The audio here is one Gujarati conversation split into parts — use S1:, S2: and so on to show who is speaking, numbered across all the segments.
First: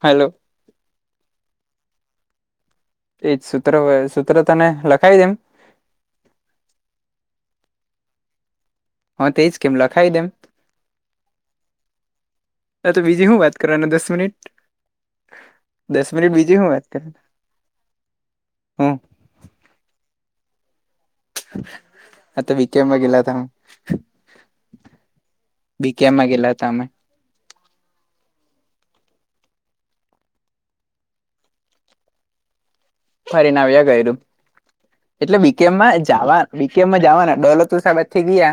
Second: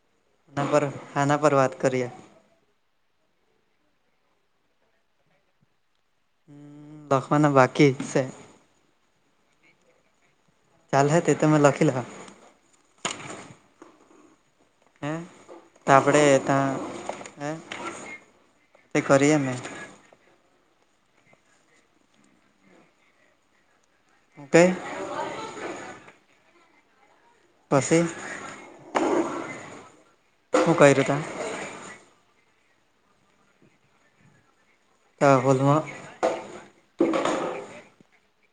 S1: હલો.
S2: [unintelligible] ખાના પર વાત કરીએ.
S1: એજ સૂત્રવે સૂત્ર તને લખાવી દેમ.
S2: અમ્મ લખવાના બાકી સે.
S1: હા તેજ કેમ લખાય દે એમ?
S2: ચાલ હે તે તો મે લખી લહો.
S1: હા તો બીજી હું વાત કરવાના દસ મિનિટ?
S2: હે તો
S1: દસ મિનિટ
S2: આપડે
S1: બીજી હું
S2: ત્યાં
S1: વાત કરું? હમ્મ.
S2: કરી અમે
S1: આ તો વિકેમાં ગયેલા તા.
S2: હું કેય?
S1: બીકેમ માં ગયેલા હતા અમે.
S2: પસી? હું કયરું તા?
S1: ફરીને આવ્યા કયરું.
S2: તા તો
S1: એટલે બીકે
S2: હોલમાં
S1: માંજ જાવા વીકેમાં જાવાના ડોલુંતુ સાહેબ થી ગયા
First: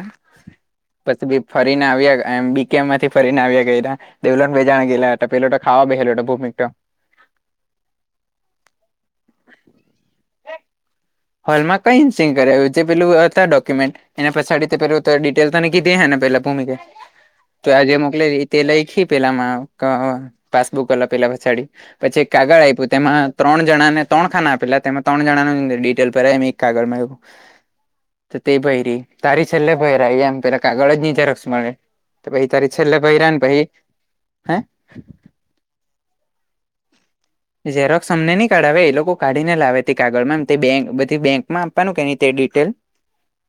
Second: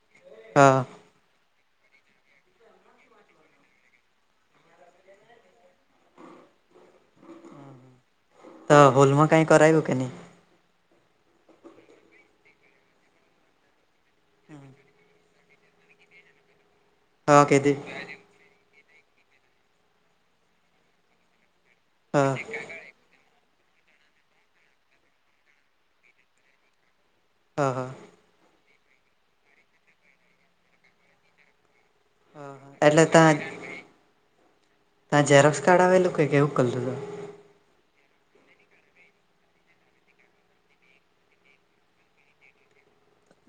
S2: હા.
S1: પછી બી ફરીને આવ્યા એમ બીકે માંથી ફરીને આવ્યા કયરા. દવલન બે જણા ગયેલા હતાં, પેલો તો ખાવા બહેલો હતો ભૌમિક તો.
S2: તો હોલમાં કાંઈ કરાવ્યું કે નહીં?
S1: હોલમાં કંઈ નસી કરાવ્યું, જે પેલું હતા ડોક્યુમેન્ટ એના પછાડી તે પેલું ત ડિટેલ તને કીધી હેને પેલા ભૌમિકએ
S2: હા
S1: તો
S2: કીધી
S1: એ આજે મોકલેલી, તે લઈખી પેલામાં ક પાસબુક વાલા પેલા પછાડી. પછી એક
S2: હા
S1: કાગળ આયપું, તેમાં ત્રણ જણાને ત્રણ ખાના આપેલા તેમાં ત્રણ જણાને ડિટ ટેલ ભરાઈમ એક કાગળમાં એ લોકો.
S2: હા, હા.
S1: તો તે ભયરી તારી છેલ્લે ભૈરા એમ, પેલા કાગળ જ નીચ રક્ષ મળે. તો પહી તારી
S2: હા
S1: છેલ્લે
S2: એટલે
S1: ભઈરા હન પહી
S2: ત જેરોક્સ કાર્ડ આવેલું કે કેવું કલું હતું.
S1: ઝેરોક્સ અમને નહી કાઢાવે એ લોકો કાઢીને લાવે ત કાગળમાં તે બેક બધી બેંકમાં આપવાનું કેની તે ડિટેલ.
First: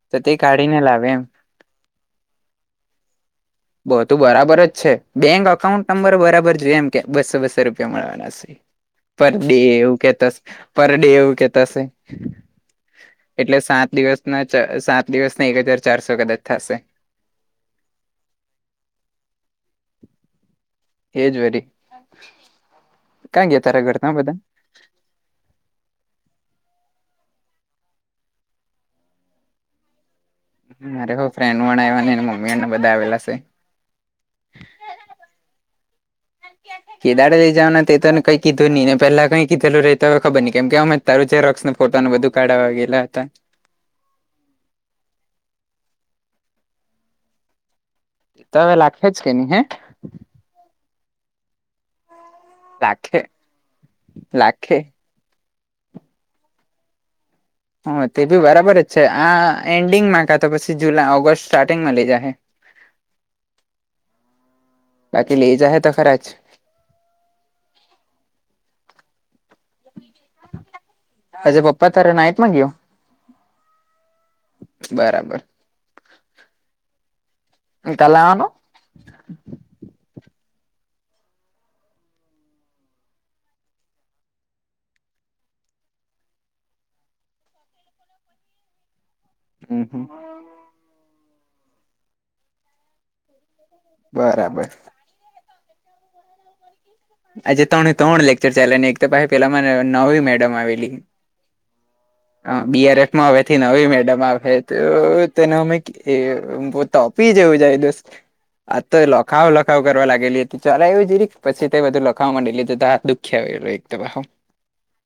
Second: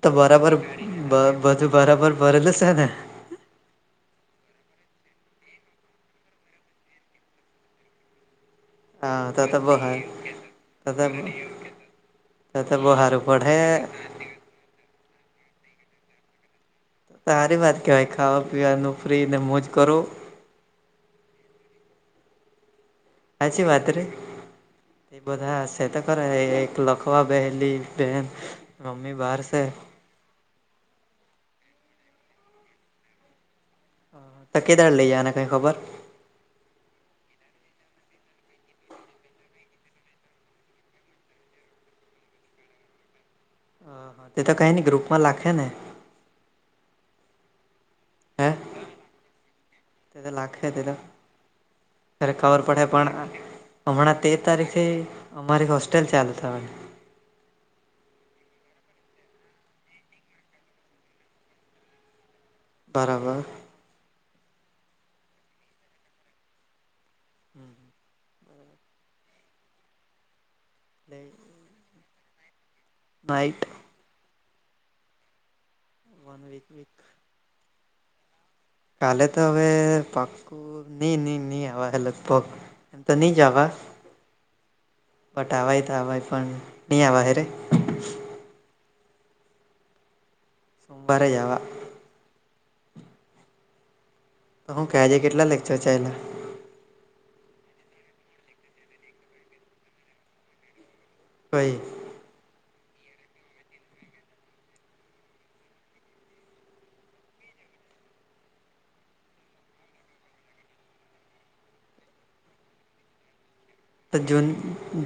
S2: તો
S1: તે
S2: બરાબર
S1: કાઢીને લાવે
S2: બ
S1: એમ
S2: બધું બરાબર ભરેલું છે ને?
S1: બહ ઘુ બરાબર જ છે બેંક અકાઉન્ટ નંબર બરાબર જુવે એમ કે બસ્સો બસો રૂપિયા મળવાના. [unintelligible]
S2: હા
S1: પર
S2: તો
S1: ડે
S2: તો બહુ
S1: એવું
S2: હારું
S1: કેતાસ, પર ડે એવું કેતા શે.
S2: તો-તો બહું હારું પડે.
S1: નચ સાત દિવસના એક હજાર ચારસો કદાચ થશે.
S2: તારી વાર કાઈ ખાવા પીવાનું ફ્રીને મોજ કરો.
S1: [unintelligible]
S2: હાચી વાત રે.
S1: ઘરના બધા
S2: એ બધા સે તો કરે એક લખવા બેહેલી મમ્મી બહાર છે.
S1: મારે ફ્રેન્ડ આવ ને મમ્મી એને બધા આવેલા છે.
S2: ત કેદાર લઈ જવાનાં કઈ ખબર?
S1: કીદાડે લઈ જવાનાને તે તો કઈ કીધું નઈ પેલા કઈ કીધેલુ રેય તો હોય ખબર નહી કેમ કે અમે તારું જેરસો ફોટો ન બધું કાઢાવા ગેલા હતા.
S2: તે તો કંઈની ગ્રુપમાં લાખે ને. હે
S1: તો હવે લાખે જ કે નહી હે.
S2: તે તો લાખે તેતો ખરે ખબર પડે પણ
S1: લાખે
S2: હ હમણાં તેર
S1: લાખે
S2: તારીખથી અમારી હોસ્ટેલ ચાલુ થવાની.
S1: હ તે બી બરાબર જ છે આ એન્ડિંગમાં કા તો પછી જુલાઈ ઓગસ્ટ સ્ટાર્ટિંગમાં લઇ જાહે.
S2: બરાબર.
S1: બાકી લે જાય તો ખરા જ.
S2: હમ.
S1: આજે પપ્પા તારે નાઈટ માં ગયો?
S2: નાઇટ.
S1: બરાબર.
S2: One week week.
S1: એ કાલે આવાનું.
S2: કાલે તો હવે પાકું. નઈ નઈ નહી આવાહે લગભગ એમ તો નઈ જ આવા. બટ આવાય તો આવાય પણ નહીં આવાય રે.
S1: હમ હમ.
S2: સોમવારે જ આવા.
S1: બરાબર.
S2: તો હું કે આજે કેટલા લેક્ચર ચાલ્યા?
S1: આજે ત્રણે ત્રણ લેક્ચર ચાયલા ને એક તો પેલા નવી મેડમ આવેલી.
S2: હોઈ
S1: હ બીઆરએફ માં હવેથી નવી મેડમ આવે તો તેને અમે. એ બો તોપી જેવું જાય દોસ. આજ તો લખાવ લખાવ કરવા લાગેલી હતી ચાલયવુ જરીક પછી. તે બધું લખવા માંડીલી તા હાથ દુખીયાવેલો એક
S2: તો જુન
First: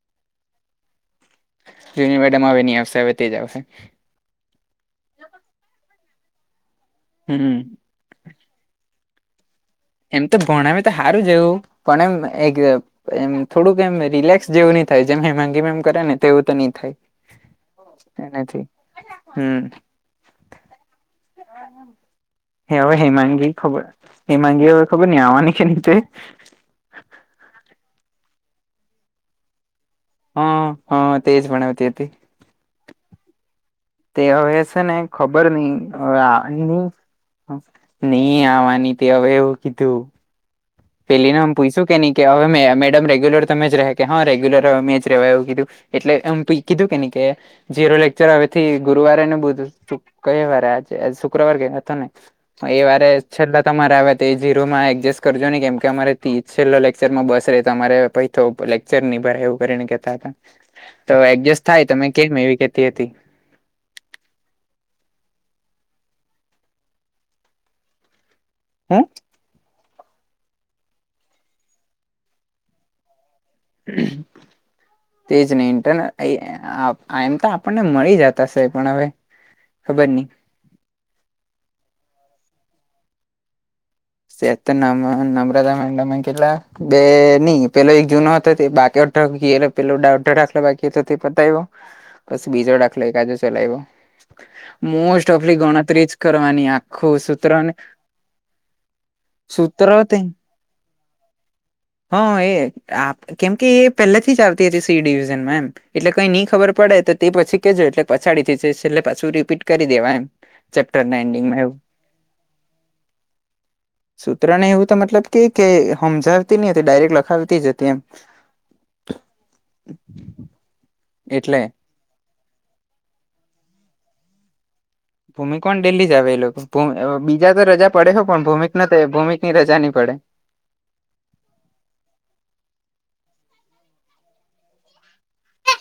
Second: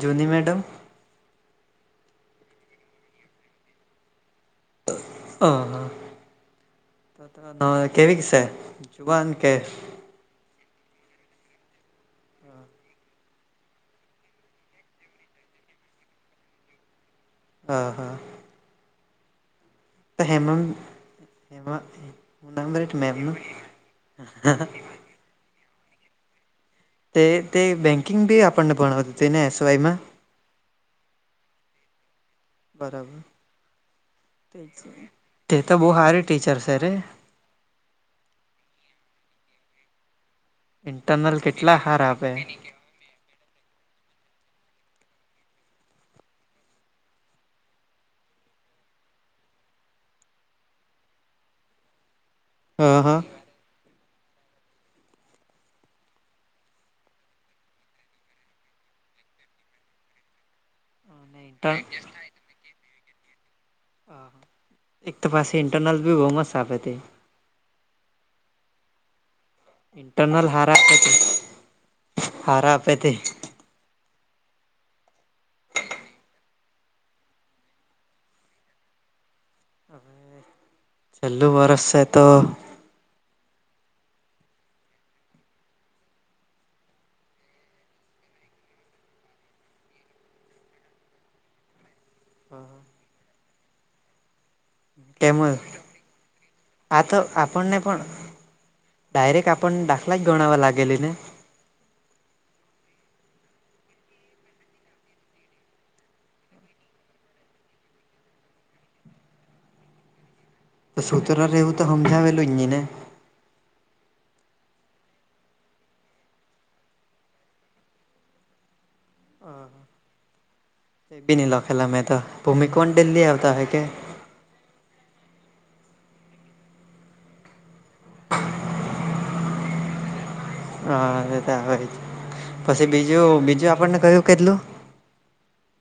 S2: જુની મેડમ.
S1: જુની મેડમ હવે ની આવશે હવે તે જ આવશે.
S2: હા
S1: હમ
S2: હા. કેવીક શે જુવાાન કે?
S1: એમ તો ભણાવે તો હારું જેવું પણ એમ એક. એમ થોડુંક એમ રિલેક્સ જેવું નહી થાય જેમ હેમાગી મેમ કરે ને તેવું તો નહી થાય.
S2: અ હા
S1: એનાથી હમ.
S2: ત હેમમ. હેમા હું નામ રેટ
S1: હવે
S2: મેમનું
S1: હેમાંગી ખબર હિમાંગી ખબર નિ આવા ની કે ની તે.
S2: તે તે બેન્કિંગ ભી આપણને ભણતી હતી ને એસવાય માં.
S1: હ હા તેજ ભણાવતી હતી.
S2: બરાબર.
S1: તે હવે છે ને
S2: જ
S1: ખબર
S2: તે તો
S1: નહી
S2: બહુ
S1: હવે
S2: હારી
S1: આ.
S2: ટીચર છે રે
S1: નહી આવાની તે હવે એવું કીધું.
S2: ઇન્ટરનલ
S1: પેલીને આમ
S2: કેટલા
S1: પૂયછું કે
S2: હાર
S1: નહી કે
S2: આપે
S1: હવે મે મેડમ રેગ્યુલર તમે જ રેહે કે હા રેગ્યુલર મેજ રેવા એવું કીધું એટલે એમ કીધું કે ની કે. જીરો લેક્ચર હવેથી ગુરુવારેને બધ. કઈ વાર આજે શુક્રવાર ગયા હતો ને. એ
S2: હ હ
S1: વારે છેલ્લા તમારે આવ જઝીરો માં એડજસ્ટ કર. ન કેમ કે અમારેથી છેલ્લા લેકચર માં બસ ર તો અમારે પ તો લેકચર ની ભરાય એવું કરીને કેતા હતા. તો
S2: અને
S1: એડજસ્ટ
S2: ઇન્ટર
S1: થાય તો મેમે કે એવી કેતી હતી.
S2: હ હા. એક તો પાસી ઇન્ટનલસ બહુ મત સાફે હતી.
S1: હ.
S2: ઇન્ટરનાલ હારા આપે તે હારા આપે તે.
S1: હમ્મ તે જ નહી ઇન્ટરને એમ તો આપણને મળી જતાશે પણ હવે. હ બ નની.
S2: ચલ્લુ વર્ષે તો.
S1: સે તો નમ્રતા માં કેટલા બે નહી પેલો એક જૂનો હતો બાકી. પે ડાક બાકી તો પતાયવુ બસ બીજો દાખલો એક કાજો ચલાવ્યો. મોસ્ટ
S2: કેમ
S1: ઓફ
S2: આ
S1: ગણતરી જ કરવાની આખું
S2: તો
S1: સૂત્ર ને.
S2: આપણને પણ ડાયરેક્ટ આપણ દાખલા જ ગોણાવવા લાગેલ ને.
S1: હ એ કેમકે એ પહેલાથી જ આવતી હતી સી ડિવિઝનમાં એમ. એટલે કઈ નઈ ખબર પડે તો તે પછી કેજો એટલે પછાડી થી જ એટલે પાછું રીપીટ કરી દેવા એમ.
S2: તો
S1: ચેપ્ટરના
S2: સુત્ર
S1: એન્ડિંગમાં એવું
S2: રહેવું તો સમજાવેલું જ ની ને
S1: સૂત્ર ને એવું તો મતલબ કે કે સમજાવતી ની હતી ડાયરેક્ટ લખાવતી જ હતી એમ.
S2: હ એક બી ની
S1: એટલે
S2: લખેલા મેં તો ભૂમિ કોણ દિલ્લી આવતા હોય કે.
S1: ભૂમિકોન દિલ્હી જ આવે એ લોકો બીજા તો રજા પડે હ પણ ભૂમિક ભૂમિકની રજા ની પડે.
S2: હા તો આવે પસી બીજું બીજું આપણને કયું કિધલું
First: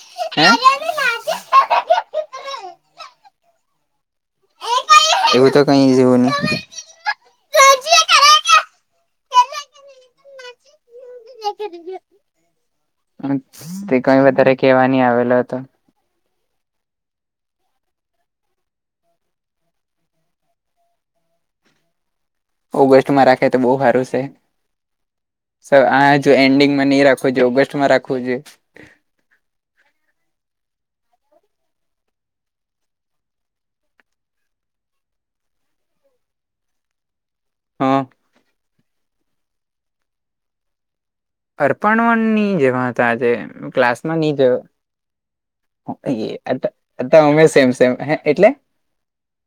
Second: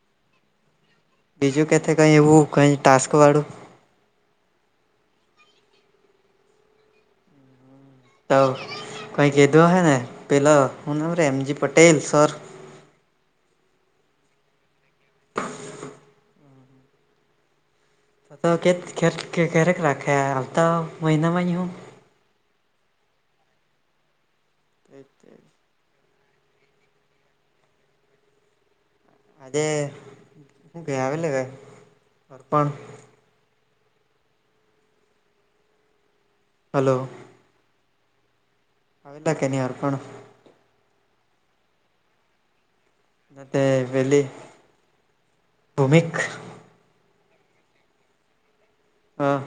S1: હે
S2: બીજું કથે કઈ એવું કઈ ટાસ્ક વાળું.
S1: એવું તો કઈ ઈ જ જોયું ની
S2: તો કઈ કહેધું હ ને પેલો હું નામ રે એમજી પટેલ સર.
S1: તે કઈ વધારે કેવા ની આવેલો હતો.
S2: તો કે ખ ખેરેક રાખે આવતા મહિનામાં હું.
S1: ઓગસ્ટ માં રાખે તો બોહ સારું શે
S2: [inaudible]
S1: સર આ જો એન્ડિંગમાં ની રાખવું જોયે ઓગસ્ટમાં રાખવું જોઈ એ
S2: આજે હુ કે આવેલો કે તર્પણ. હલો.
S1: હઅ
S2: આવેલા કે ની આરપણ
S1: અર્પણ વન ની જે વા તો આજે
S2: ને તે
S1: ક્લાસમાં
S2: પેલી
S1: નહી જોયુ
S2: ભૂમિક
S1: [unintelligible] આતો અમે સેમ સેમ હે એટલે.
S2: હ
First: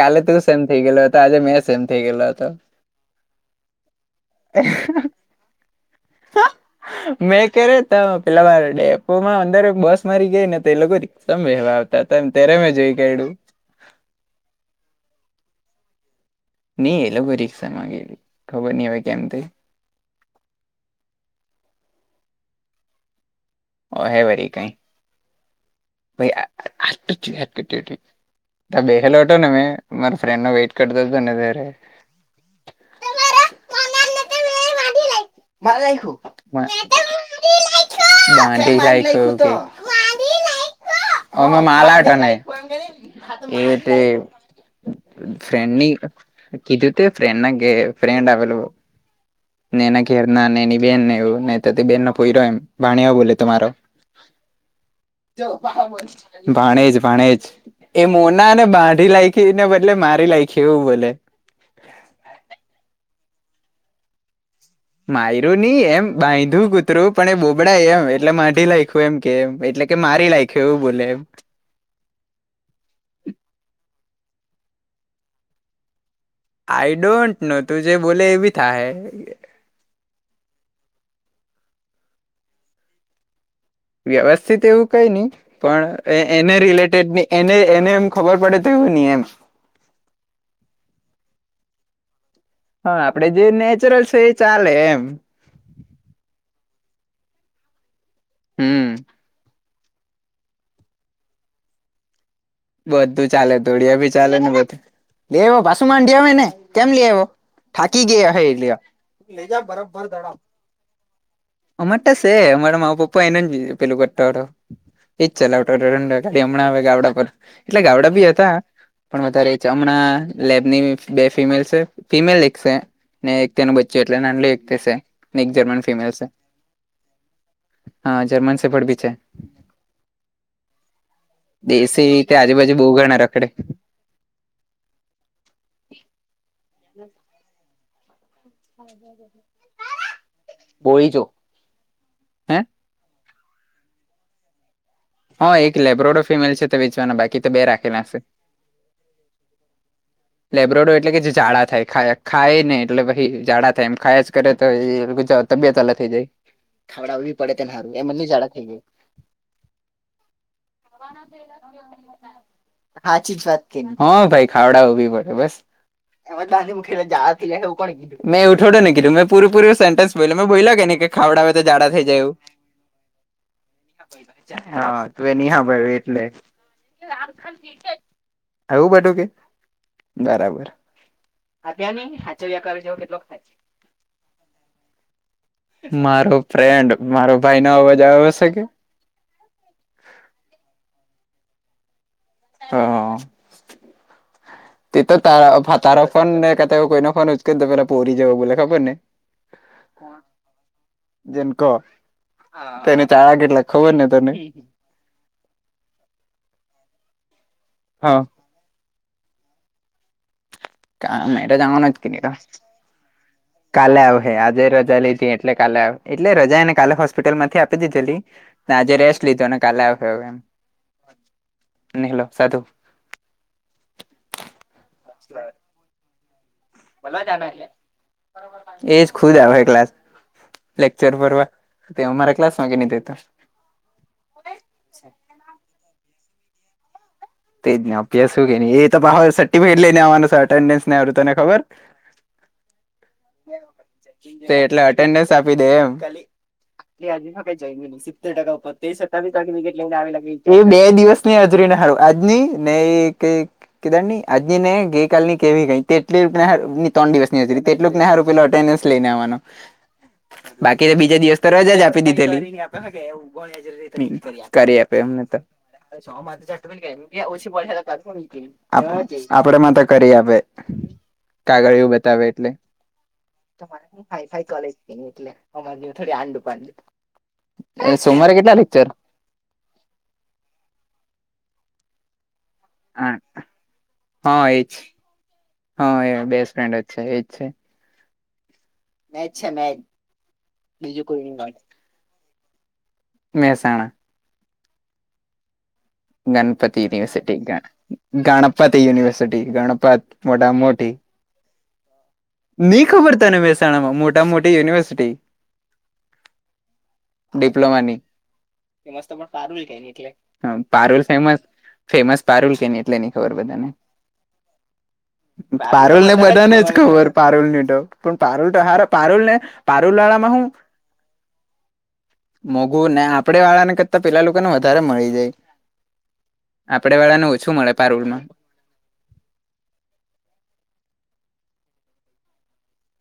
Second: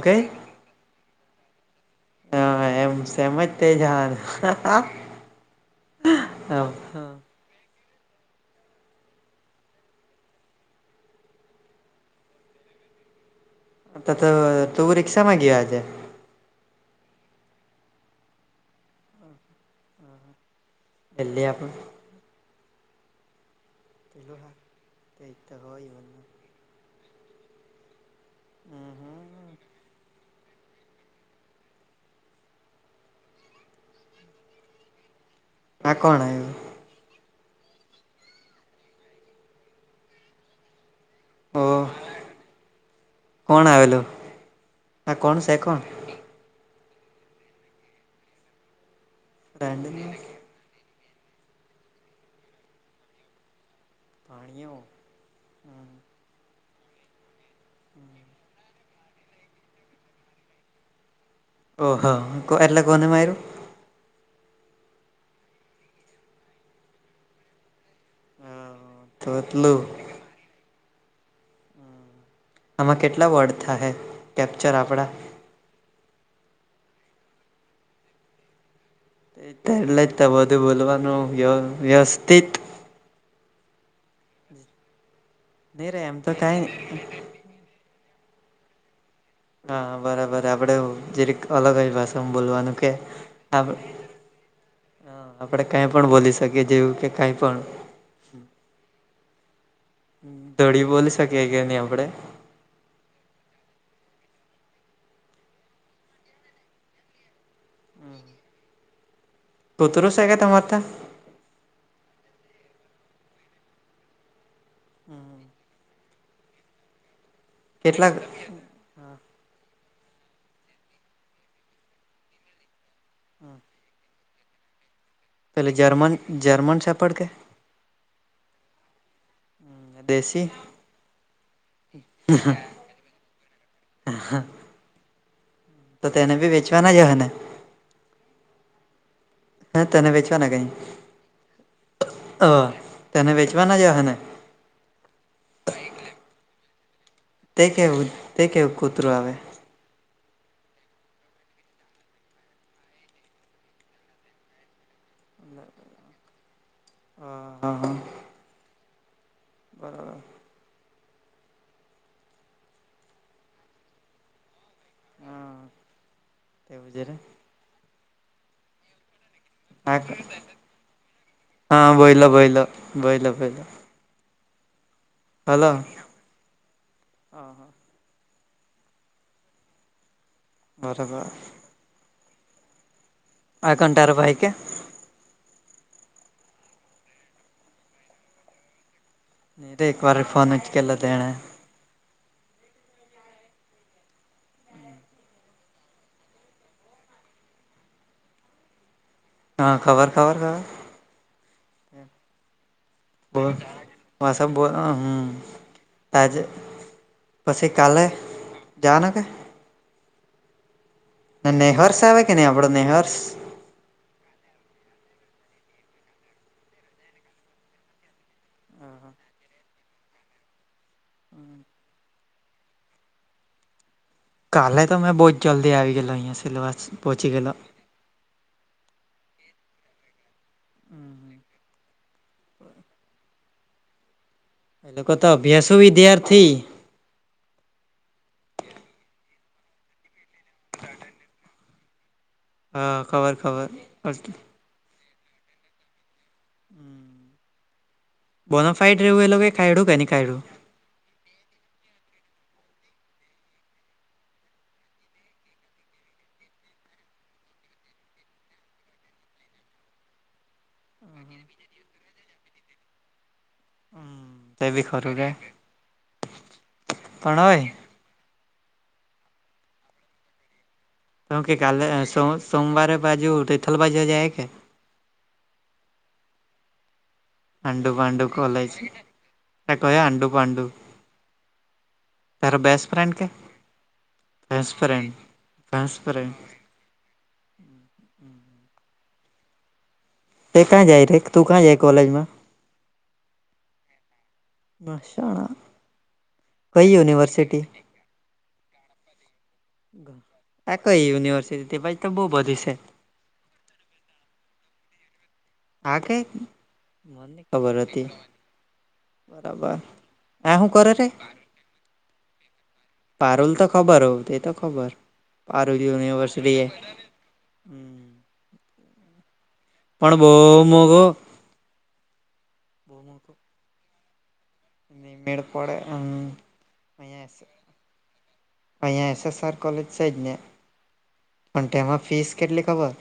S1: કાલે તું સેમ થઈ ગયલો હતો આજે મેં સેમ. થઈ ગયેલો
S2: હ
S1: હતો.
S2: એમ સેમજ થઈ જવાનુ હ હા હ હા.
S1: મેં કર્યા ત પેલા વા ડેપો માં અંદર બસ મારી ગઈ ને તો એ લોકો એકદમ વવાતા. ત તમ ત્યારે મે જોઈ કયાડ્યું
S2: અ તો તું રિક્ષા મા ગીયો આજે.
S1: ની એ લોકો રિક્ષા માં ગયીલા ખબર ની હવે કેમ તે
S2: [unintelligible]
S1: અહે વરી
S2: [unintelligible]
S1: ત બહેલો હતો ને મેં ફ્રેડ ના વેઇટ કરતા ત ને ત્યારે. મારા
S2: આ
S1: આઈખું.
S2: કોણ આવ્યું
S1: [inaudible]
S2: ઓ
S1: [unintelligible]
S2: કોણ
S1: એતે
S2: આવેલું આ કોણ છે કોણ
S1: ફ્રેન્ડની. કીધું તે ફ્રેન્ડ ના ગે ફ્રેન્ડ આવેલું. ને એના ઘેર
S2: ભાણિયો
S1: ના એની બેહેન ને એવું ન તો બેનનો પોઈરો એમ ભાણી બોલે તમારો. ભાણેજ ભાણેજ. એ મોના ને બાઢી લાયકીને બદલે મારી લાયકી એવું બોલે.
S2: ઓહા કો એલા કોને માઈરૂ.
S1: માયરું નહી એમ બાંધંધું કૂતરું પણ એ બોબડા એમ. એટલે માડી નાઈખું એમ
S2: તો
S1: કેમ
S2: એટલું
S1: એટલે કે મારી લાયક એવું બોલે એમ.
S2: આમાં કેટલા વર્ડ થશે કેપ્ચર આપણા?
S1: આઈ ડોન્ટ નો તું જે બોલે એવી થાય હે.
S2: એ તો એટલે બધું બોલવાનું વ્ય વ્યવસ્થિત.
S1: વ્યવસ્થિત એવું કઈ નહી
S2: નહી રે એમ તો
S1: પણ એને
S2: કાઈ
S1: રિલેટેડ ની. એને એને એમ ખબર પડે તો એવું નહી એમ.
S2: હા બરાબર આપડે જેરેક અલગ ભાષામાં બોલવાનું. કે
S1: હા આપડે જે નેચરલ છે એ ચાલે એમ.
S2: આપણે કઈ પણ બોલી શકીએ જેવું કે કઈ પણ
S1: હમ
S2: ધડી બોલી શકીએ કે નહી આપડે.
S1: બધું ચાલે ધોડિયા ભી ચાલે ને બધું લે એવો પાસુ માંઢિયા આવે ને કેમ લે આવો? થાકી ગયા હ એટ લઈ જા
S2: કૂતરું
S1: બરાબર
S2: શે કે તમાર તા
S1: અમાર તો છે અમારા મા પપ્પા એનો પેલું કરળો એજ ચલાવ. ગાડી હમણાં આવે ગડા પર એટલે
S2: કેટલા
S1: ગાવડા બી હતા. પણ વધારે જ હમણાં લેબની બે ફિમેલ છે ફિમેલ એક છે. ને એક તેનું બચ્ચું એટલે નાનલી એક તે છે. ને એક
S2: પહેલે
S1: ફિમેલ
S2: જર્મન
S1: છે
S2: જર્મન [unintelligible] કે.
S1: હા જર્મન સેફડ બી છેે.
S2: દેશી.
S1: તે આજુબાજુ બહુ ગનાર આખે.
S2: તો તેને ભી વેચવાના જ હને.
S1: [inaudible]
S2: હ તેને વેચવાના કઈ
S1: બોળી જો હે
S2: તેને વેચવાના જ હેને.
S1: હ એક લેબ્રોડો ફિમેલ છે તે વેચવાના બાકી. તો
S2: તે
S1: બે રાખેલા
S2: કેહેવું
S1: છે
S2: તે કેહેવું કૂતરું આવે.
S1: લેબ્રોડો એટલે કે ઝડા થાય ખાય ને એટલે પછ ઝડા થાય એમ ખાયા જ કરે તો. તબિયત અલગ થઈ જાય ખાવડાવવી
S2: હા
S1: પડેને
S2: હા
S1: સારું
S2: હા
S1: એમ જડા થઈ જાય.
S2: [unintelligible]
S1: [unintelligible] હા ચી વાત હ ભાઈ ખાવડા એવું
S2: હા તેવું જ રે
S1: કીધું મેં એવું થોડે ને કીધું મે. પૂર પૂર સેન્ટન્સ બો મે બોલાે ને કે ખાવડાવે તો
S2: હા
S1: જાડા થઈ જાય
S2: બોઈલો
S1: એવ.
S2: બોઈલો બોઈલો બોઈલો
S1: હા તું એની હા
S2: હલો
S1: ભાઈ.
S2: હા હા
S1: એવું બધું કે બરાબર.
S2: બરાબર.
S1: આભ્યા ન હાચર્યા કર જેવો કેટલોક થાય છે.
S2: આ કન્ટારો ભાઈ કે.
S1: મારો ફ્રેન્ડ મારો ભાઈ ન અવાજ આવ હશે કે.
S2: નં તો એક બારી ફોન કે લતેના.
S1: હા. તે તો તાર તારફન ને કે કોઈના ફ ઉચ કરી દ પલા પહરી જ બ ખબર નહી.
S2: હા ખબર ખબર ખબર.
S1: જેનકો તેને. ચાળા
S2: બો
S1: કેટલા ખબર ને તને
S2: હસ બો હમ તાજે. પછી કાલલે
S1: હા
S2: જાવાના કે.
S1: કા મેં તો જવાનો જ
S2: નેહર્ષ
S1: ની
S2: આવે
S1: તો
S2: કે નહી આપડો નનેહર્સ.
S1: કાલે આવ હે આજે રજા લીધી એટલે કાલે આવે એટલે રજા એને કાલે હોસ્પિટલ માંથી આપી દીલી. આજે રેસ્ટ લીધો ને કાલે આવ્યોવ એમ.
S2: હમ.
S1: હેલો સાધુ.
S2: કાલે તો મેમે બહુ જલ્દી આવી ગેલો અહિયાયા સિલવાસ.
S1: બલ
S2: પહોંચી ગયેલો
S1: એજ ખુદ આવે ક્લાસ. લેક્ચર ભરવા તો મારા ક્લાસ માં કે ન થતો.
S2: એ લોકો તો અભ્યાસો વિધ્યાર્થી.
S1: તે જ ન અભ્યા શું કે નને એ તો બ સર્ટિફિકેટ લઈને આવવાનો છે અટેન્ડન્સ ને આવું તને ખબર.
S2: હા ખબર ખબર હસ.
S1: એન્ડસ આપી દે એમ. એ આજે ફક્ત જોઈ સ્તેર ટકા ઉપર તે
S2: બોનોફાઈટ રહેવું એ
S1: સતાવીસ
S2: લોકો કાઢ્યું કે
S1: ટકીનીટને
S2: નહી કાઢ્યું
S1: લ. બે દિવસ ની હાજરી ના હારું આજની ને એ કઈ. કેદાર નની આજ ને ગઈ કલની કેવી કઈ તેટલી ત્રણ દિવસ ની હતી. કેટલુંકનેૂ પેલો અટેન્ડન્સ લઈ ને આવવાનો બાકી તો બીજા દિવસ તો રજા જ આપી દીધેલી. એવ
S2: તે
S1: કરી
S2: બી
S1: આપે
S2: ખરું
S1: એમને
S2: કે
S1: તો. મા ચ ગ
S2: પણ
S1: ઓછી
S2: હોય
S1: બલા ક. આપડે તો કરી આપે.
S2: હ કે કાલે સ સોમવારે બાજુ હો.
S1: ફાઈ ફાઈલેજ એટલે અમારી થોડી આંડુ ઉપાડ.
S2: હંડું પાંડું કોલેજ. એકો હંડું પાંડું તારો બેસ.
S1: હ હા એજ
S2: ફ્રેન્ડ
S1: હ એ બેસ્ટ ફ્રેન્ડ જ છે એજ છે. મેચછા મેચ.
S2: તે ક્યાં જાય રે તું ક્યાં જાય કોલેજમાં.
S1: મહેસાણા.
S2: મશણા.
S1: ગણપતિ યનિવર્સિટી ગ ગણપતિ યનિવર્સિટી ગણપ. મોટા
S2: આ
S1: મોટી
S2: કઈ યુનિવર્સિટી તે બાજુ તો બહુ બધી છે
S1: નની ખબર તને મે. માં મોટા મોટી યુનિવર્સિટી.
S2: આા કઈ મનેની ખબર
S1: ડિપ્લોમાની
S2: હતી બરાબર હું.
S1: પારૂલ ફેમસ ફેમસ પારૂલ કે એટલેની ખબર
S2: પારુલ તો
S1: બધાને.
S2: ખબર હોવ તે તો ખબર પારુલ
S1: પારોલ ને બધાને
S2: યુનિવર્સિટી એ
S1: જ ખબર પારોલ ની તો
S2: હમ
S1: પણ પારોલ તો હાર પારોલ ને. પારુલ
S2: પણ બહુ
S1: વાળામાં હું
S2: મોઘો
S1: મોઘું ને આપડે વાળા ને કરતા પેલા લોકોને વધ
S2: નહીં મેળ પડે હમ
S1: આપડે વાળાને ઓછું મળે પારૂલમાં.
S2: અહીંયા એસએસઆર કોલેજ છે જ ને પણ તેમાં ફીસ કેટલી ખબર.